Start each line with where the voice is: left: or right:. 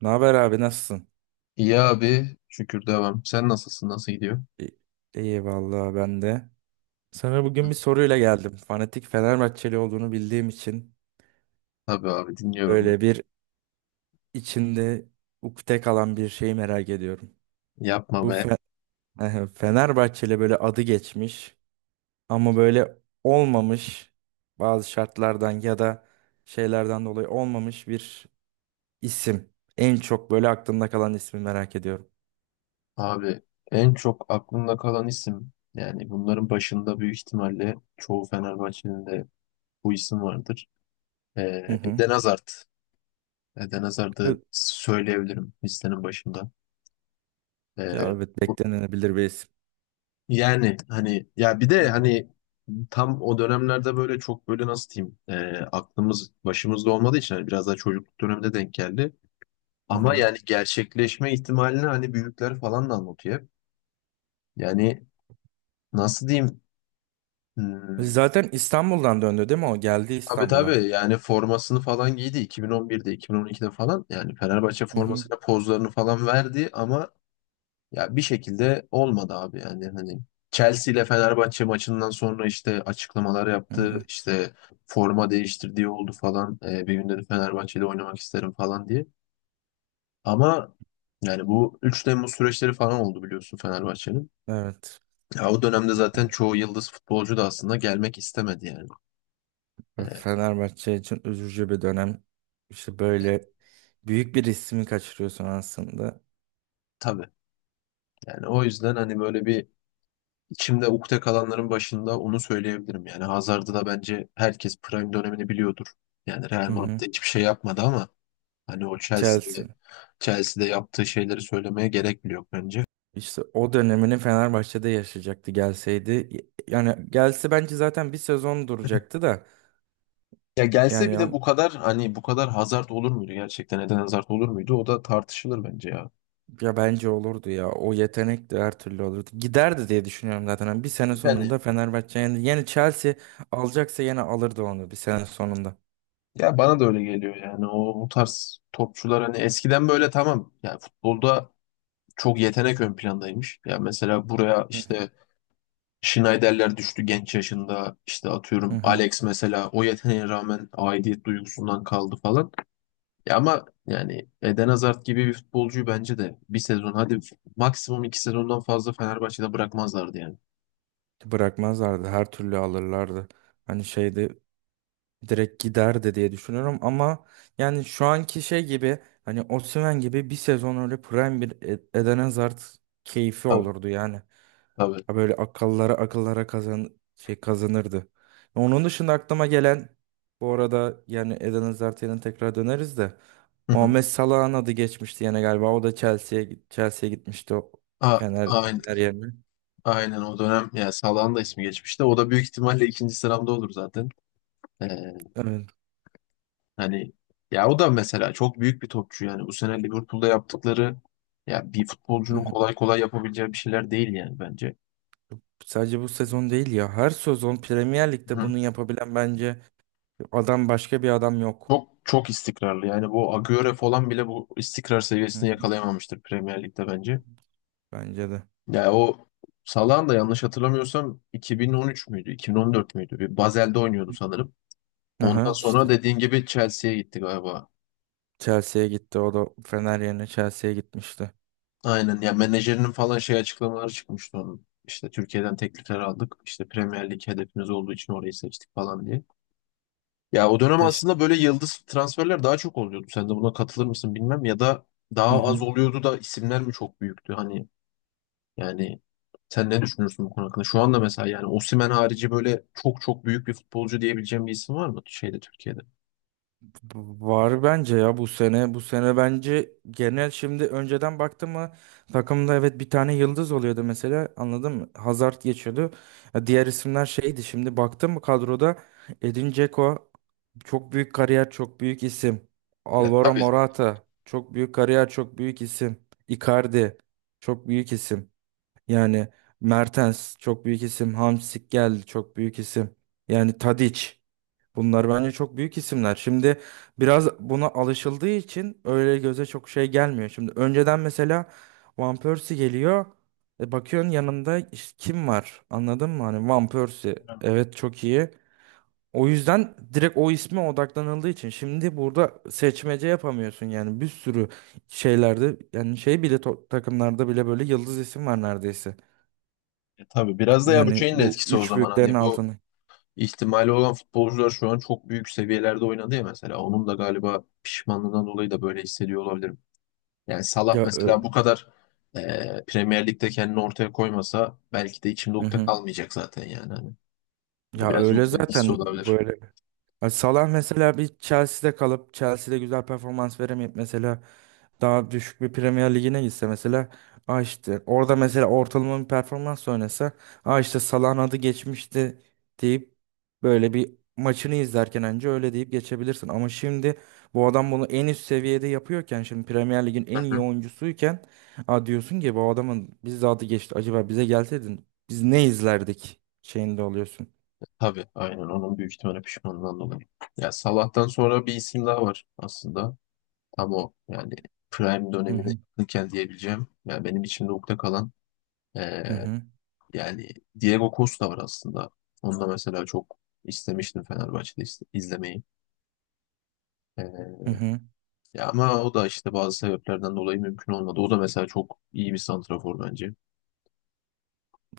right: Ne haber abi, nasılsın?
left: İyi abi. Şükür devam. Sen nasılsın? Nasıl gidiyor?
right: İ- İyi vallahi, ben de. Sana bugün bir soruyla geldim. Fanatik Fenerbahçeli olduğunu bildiğim için
left: Tabii abi dinliyorum.
right: böyle bir içinde ukde kalan bir şeyi merak ediyorum.
left: Yapma
right: Bu
left: be.
right: Fe Fenerbahçeli böyle adı geçmiş ama böyle olmamış, bazı şartlardan ya da şeylerden dolayı olmamış bir isim. En çok böyle aklımda kalan ismi merak ediyorum.
left: Abi en çok aklımda kalan isim yani bunların başında büyük ihtimalle çoğu Fenerbahçe'nin de bu isim vardır. Ee,
right: Hı hı.
left: Eden Hazard. Eden Hazard'ı
right: Ö-
left: söyleyebilirim listenin başında.
right: Ya
left: Ee,
right: evet,
left: bu,
right: beklenebilir bir isim.
left: yani hani ya bir
right: Hı
left: de
right: hı.
left: hani tam o dönemlerde böyle çok böyle nasıl diyeyim aklımız başımızda olmadığı için hani biraz daha çocukluk döneminde denk geldi.
right: Hı
left: Ama
right: hı.
left: yani gerçekleşme ihtimalini hani büyükler falan da anlatıyor hep. Yani nasıl diyeyim? Hmm,
right: Zaten İstanbul'dan döndü değil mi o? Geldi
left: tabii
right: İstanbul'a.
left: tabii yani formasını falan giydi 2011'de 2012'de falan yani Fenerbahçe
right: Hı hı.
left: formasıyla pozlarını falan verdi ama ya bir şekilde olmadı abi yani hani Chelsea ile Fenerbahçe maçından sonra işte açıklamalar
right: Hı
left: yaptı
right: hı.
left: işte forma değiştirdiği oldu falan. Bir gün dedi Fenerbahçe'de oynamak isterim falan diye ama yani bu 3 Temmuz süreçleri falan oldu biliyorsun Fenerbahçe'nin.
right: Evet.
left: Ya o dönemde zaten çoğu yıldız futbolcu da aslında gelmek istemedi yani.
right: Evet,
left: Ee,
right: Fenerbahçe için üzücü bir dönem. İşte böyle büyük bir ismi kaçırıyorsun aslında.
left: tabii. Yani o yüzden hani böyle bir içimde ukde kalanların başında onu söyleyebilirim. Yani Hazard'ı da bence herkes prime dönemini biliyordur. Yani Real
right: Hı hı.
left: Madrid'de hiçbir şey yapmadı ama hani o Chelsea'de
right: Chelsea.
left: Chelsea'de yaptığı şeyleri söylemeye gerek bile yok bence.
right: İşte o dönemini Fenerbahçe'de yaşayacaktı gelseydi. Yani gelse bence zaten bir sezon duracaktı da.
left: Ya gelse bir de
right: Yani
left: bu kadar hani bu kadar Hazard olur muydu gerçekten? Eden Hazard olur muydu? O da tartışılır bence ya.
right: ya bence olurdu ya. O yetenek de her türlü olurdu. Giderdi diye düşünüyorum zaten. Hani bir sene
left: Yani,
right: sonunda Fenerbahçe yani, yani Chelsea alacaksa yine alırdı onu bir sene sonunda.
left: ya bana da öyle geliyor yani o bu tarz topçular hani eskiden böyle tamam yani futbolda çok yetenek ön plandaymış. Ya mesela buraya
right: Hı hı.
left: işte Schneiderler düştü genç yaşında işte
right: Hı
left: atıyorum
right: hı.
left: Alex mesela o yeteneğe rağmen aidiyet duygusundan kaldı falan. Ya ama yani Eden Hazard gibi bir futbolcuyu bence de bir sezon hadi maksimum iki sezondan fazla Fenerbahçe'de bırakmazlardı yani.
right: Bırakmazlardı. Her türlü alırlardı. Hani şeyde direkt giderdi diye düşünüyorum ama yani şu anki şey gibi, hani Osimhen gibi bir sezon öyle prime bir Eden Hazard keyfi
left: Tabii
right: olurdu yani.
left: tabii.
right: Ha böyle akıllara akıllara kazan şey kazanırdı. Onun dışında aklıma gelen, bu arada yani Eden Hazard'a tekrar döneriz de,
left: Hı hı.
right: Muhammed Salah'ın adı geçmişti yine galiba. O da Chelsea'ye gitmişti o
left: A-
right: Fener
left: aynen,
right: Fener yerine.
left: aynen o dönem ya Salah'ın da ismi geçmişti. O da büyük ihtimalle ikinci sıramda olur zaten. Ee,
right: Evet.
left: hani ya o da mesela çok büyük bir topçu yani. Bu sene Liverpool'da yaptıkları ya bir
right: Hı
left: futbolcunun
right: hı.
left: kolay kolay yapabileceği bir şeyler değil yani bence.
right: Sadece bu sezon değil ya. Her sezon Premier Lig'de
left: Hı.
right: bunu yapabilen bence adam, başka bir adam yok.
left: Çok çok istikrarlı. Yani bu Agüero falan bile bu istikrar
right: Hı hı.
left: seviyesini yakalayamamıştır Premier Lig'de bence.
right: Bence de.
left: Ya o Salah'ın da yanlış hatırlamıyorsam 2013 müydü, 2014 müydü? Bir Basel'de oynuyordu sanırım.
right: Aha
left: Ondan sonra
right: işte
left: dediğin gibi Chelsea'ye gitti galiba.
right: Chelsea'ye gitti. O da Fener yerine Chelsea'ye gitmişti.
left: Aynen ya menajerinin falan şey açıklamaları çıkmıştı onun. İşte Türkiye'den teklifler aldık. İşte Premier Lig hedefimiz olduğu için orayı seçtik falan diye. Ya o dönem
right: İşte.
left: aslında böyle yıldız transferler daha çok oluyordu. Sen de buna katılır mısın bilmem ya da
right: Hı
left: daha az
right: hı.
left: oluyordu da isimler mi çok büyüktü hani yani sen ne düşünürsün bu konu hakkında? Şu anda mesela yani Osimhen harici böyle çok çok büyük bir futbolcu diyebileceğim bir isim var mı şeyde Türkiye'de?
right: Var bence ya, bu sene. Bu sene bence genel, şimdi önceden baktım mı, takımda evet bir tane yıldız oluyordu mesela, anladın mı? Hazard geçiyordu. Ya diğer isimler şeydi, şimdi baktım mı kadroda, Edin Dzeko çok büyük kariyer, çok büyük isim.
left: Ya
right: Alvaro
left: tabii.
right: Morata çok büyük kariyer, çok büyük isim. Icardi çok büyük isim. Yani Mertens çok büyük isim. Hamsik geldi, çok büyük isim. Yani Tadic. Bunlar bence çok büyük isimler. Şimdi biraz buna alışıldığı için öyle göze çok şey gelmiyor. Şimdi önceden mesela Van Persie geliyor. E bakıyorsun yanında işte kim var? Anladın mı? Hani Van Persie. Evet, çok iyi. O yüzden direkt o isme odaklanıldığı için şimdi burada seçmece yapamıyorsun yani, bir sürü şeylerde, yani şey bile takımlarda bile böyle yıldız isim var neredeyse.
left: Ya, tabii biraz da ya bu
right: Yani
left: şeyin de
right: bu
left: etkisi o
right: üç
left: zaman
right: büyüklerin
left: hani bu
right: altını.
left: ihtimali olan futbolcular şu an çok büyük seviyelerde oynadı ya mesela. Onun da galiba pişmanlığından dolayı da böyle hissediyor olabilirim. Yani Salah
right: Ya, ö-
left: mesela bu kadar Premier Lig'de kendini ortaya koymasa belki de içimde
right: Hı
left: ukde
right: hı.
left: kalmayacak zaten yani. Hani
right: Ya
left: biraz
right: öyle
left: ondan hissi
right: zaten
left: olabilir.
right: böyle. Hani Salah mesela bir Chelsea'de kalıp Chelsea'de güzel performans veremeyip mesela daha düşük bir Premier Ligi'ne gitse mesela, aa işte orada mesela ortalama bir performans oynasa, aa işte Salah'ın adı geçmişti deyip böyle bir maçını izlerken önce öyle deyip geçebilirsin. Ama şimdi bu adam bunu en üst seviyede yapıyorken, şimdi Premier Lig'in en iyi oyuncusuyken, aa diyorsun ki bu adamın biz adı geçti, acaba bize gelseydin biz ne izlerdik şeyinde oluyorsun.
left: Tabii aynen onun büyük ihtimalle pişmanlığından dolayı. Ya Salah'tan sonra bir isim daha var aslında. Tam o yani prime
right: Hı
left: dönemine
right: hı
left: yakınken diyebileceğim. Yani benim içimde ukde kalan
right: hı
left: eee,
right: hı.
left: yani Diego Costa var aslında. Onu da mesela çok istemiştim Fenerbahçe'de izlemeyi. Eee,
right: Hı hı.
left: ya ama o da işte bazı sebeplerden dolayı mümkün olmadı. O da mesela çok iyi bir santrafor bence.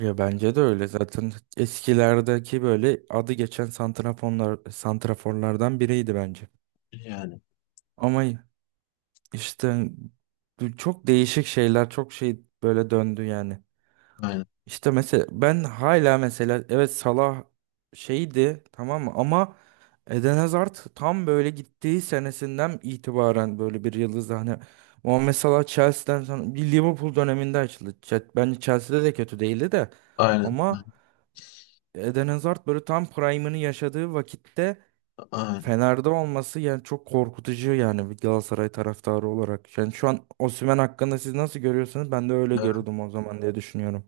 right: Ya bence de öyle. Zaten eskilerdeki böyle adı geçen santraforlar, santraforlardan biriydi bence.
left: Yani
right: Ama işte bu çok değişik şeyler, çok şey böyle döndü yani.
left: aynen,
right: İşte mesela ben hala mesela evet Salah şeydi tamam mı, ama Eden Hazard tam böyle gittiği senesinden itibaren böyle bir yıldız hani. Muhammed Salah Chelsea'den sonra bir Liverpool döneminde açıldı. Bence Chelsea'de de kötü değildi de
left: aynen,
right: ama Eden Hazard böyle tam prime'ını yaşadığı vakitte
left: aynen,
right: Fener'de olması yani çok korkutucu yani, bir Galatasaray taraftarı olarak. Yani şu an Osimhen hakkında siz nasıl görüyorsunuz? Ben de öyle
left: aynen,
right: görüyordum o zaman diye düşünüyorum.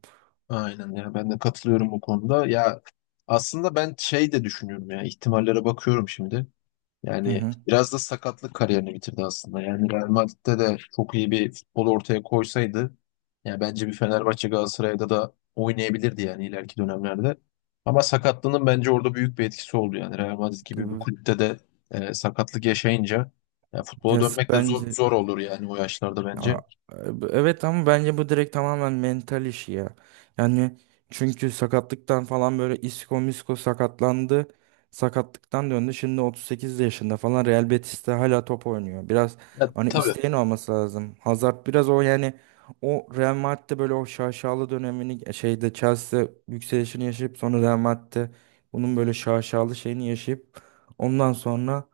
left: aynen, ya ben de katılıyorum bu konuda ya aslında ben şey de düşünüyorum ya ihtimallere bakıyorum şimdi
right: Hı
left: yani
right: hı.
left: biraz da sakatlık kariyerini bitirdi aslında yani Real Madrid'de de çok iyi bir futbol ortaya koysaydı ya bence bir Fenerbahçe Galatasaray'da da oynayabilirdi yani ileriki dönemlerde ama sakatlığının bence orada büyük bir etkisi oldu yani Real Madrid gibi bir kulüpte de sakatlık yaşayınca ya futbola dönmek de zor,
right: Bence
left: zor olur yani o yaşlarda
right: Aa,
left: bence.
right: e, evet ama bence bu direkt tamamen mental işi ya. Yani çünkü sakatlıktan falan böyle isko misko sakatlandı. Sakatlıktan döndü. Şimdi 38 yaşında falan Real Betis'te hala top oynuyor. Biraz
left: Ya,
right: hani
left: tabii.
right: isteğin olması lazım. Hazard biraz o yani, o Real Madrid'de böyle o şaşalı dönemini şeyde Chelsea yükselişini yaşayıp sonra Real Madrid'de bunun böyle şaşalı şeyini yaşayıp ondan sonra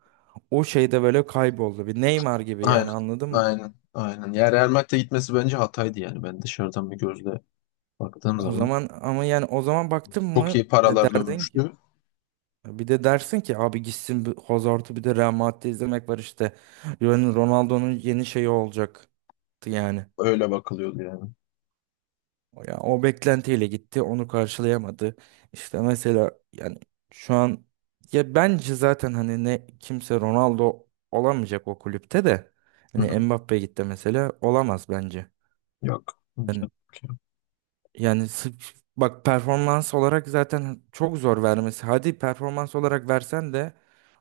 right: o şeyde böyle kayboldu. Bir Neymar gibi
left: Aynen.
right: yani, anladın mı?
left: Aynen. Aynen. Yani Real Madrid'e gitmesi bence hataydı yani. Ben dışarıdan bir gözle baktığım
right: O
left: zaman
right: zaman ama yani o zaman baktın
left: çok
right: mı
left: iyi paralar
right: derdin ki,
left: dönmüştü.
right: bir de dersin ki abi gitsin, bir Hazard'ı bir de Real Madrid'de izlemek var işte. Yani Ronaldo'nun yeni şeyi olacaktı yani.
left: Öyle bakılıyordu yani.
right: O, ya o beklentiyle gitti, onu karşılayamadı. İşte mesela yani şu an ya bence zaten hani ne kimse Ronaldo olamayacak o kulüpte de.
left: Hı hı.
right: Hani Mbappe gitti mesela, olamaz bence.
left: Yok. Yok,
right: Yani
left: yok, ya.
right: yani sırf- bak, performans olarak zaten çok zor vermesi. Hadi performans olarak versen de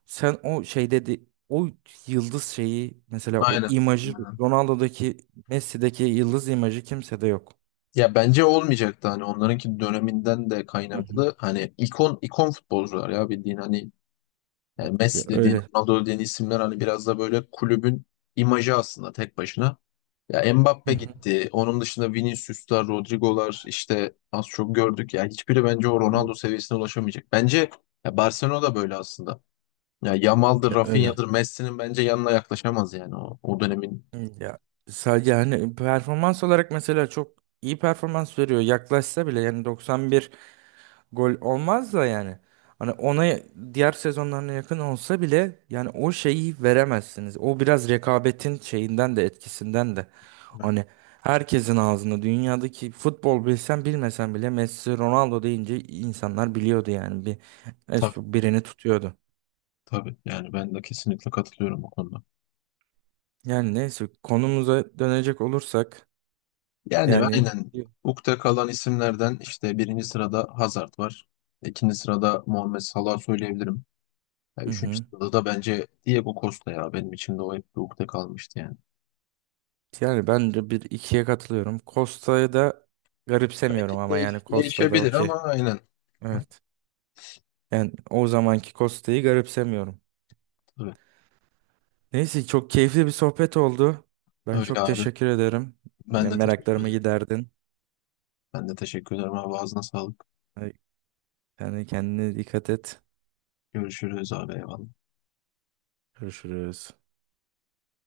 right: sen o şey dedi o yıldız şeyi mesela, o
left: Aynen.
right: imajı
left: Aynen.
right: Ronaldo'daki, Messi'deki yıldız imajı kimsede yok.
left: Ya bence olmayacaktı hani onlarınki döneminden de
right: Hı hı.
left: kaynaklı hani ikon ikon futbolcular ya bildiğin hani yani
right: Ya
left: Messi dediğin
right: öyle.
left: Ronaldo dediğin isimler hani biraz da böyle kulübün imajı aslında tek başına. Ya
right: Hı
left: Mbappe
right: hı.
left: gitti. Onun dışında Vinicius'lar, Rodrigo'lar işte az çok gördük. Ya hiçbiri bence o
right: Hı hı.
left: Ronaldo seviyesine ulaşamayacak. Bence ya Barcelona da böyle aslında. Ya Yamal'dır,
right: Ya öyle.
left: Rafinha'dır, Messi'nin bence yanına yaklaşamaz yani o dönemin.
right: Hı, ya sadece hani performans olarak mesela çok iyi performans veriyor. Yaklaşsa bile yani 91 gol olmaz da yani. Hani ona diğer sezonlarına yakın olsa bile yani o şeyi veremezsiniz. O biraz rekabetin şeyinden de, etkisinden de. Hani herkesin ağzında dünyadaki futbol, bilsen bilmesen bile Messi Ronaldo deyince insanlar biliyordu yani, bir
left: Tabii
right: birini tutuyordu.
left: tabii. Yani ben de kesinlikle katılıyorum bu konuda.
right: Yani neyse, konumuza dönecek olursak
left: Yani
right: yani
left: aynen ukde kalan isimlerden işte birinci sırada Hazard var. İkinci sırada Muhammed Salah söyleyebilirim. Ya
right: hı
left: üçüncü
right: hı.
left: sırada da bence Diego Costa ya benim içimde o hep bir ukde kalmıştı yani.
right: Yani ben de bir ikiye katılıyorum. Costa'yı da garipsemiyorum ama yani
left: Değiş-
right: Costa da
left: değişebilir
right: okey.
left: ama aynen.
right: Evet. Yani o zamanki Costa'yı garipsemiyorum.
left: Tabii.
right: Neyse, çok keyifli bir sohbet oldu. Ben
left: Öyle
right: çok
left: abi.
right: teşekkür ederim.
left: Ben
right: Ya
left: de teşekkür
right: meraklarımı
left: ederim.
right: giderdin.
left: Ben de teşekkür ederim abi. Ağzına sağlık.
right: Yani kendine dikkat et.
left: Görüşürüz abi. Eyvallah.
right: Görüşürüz.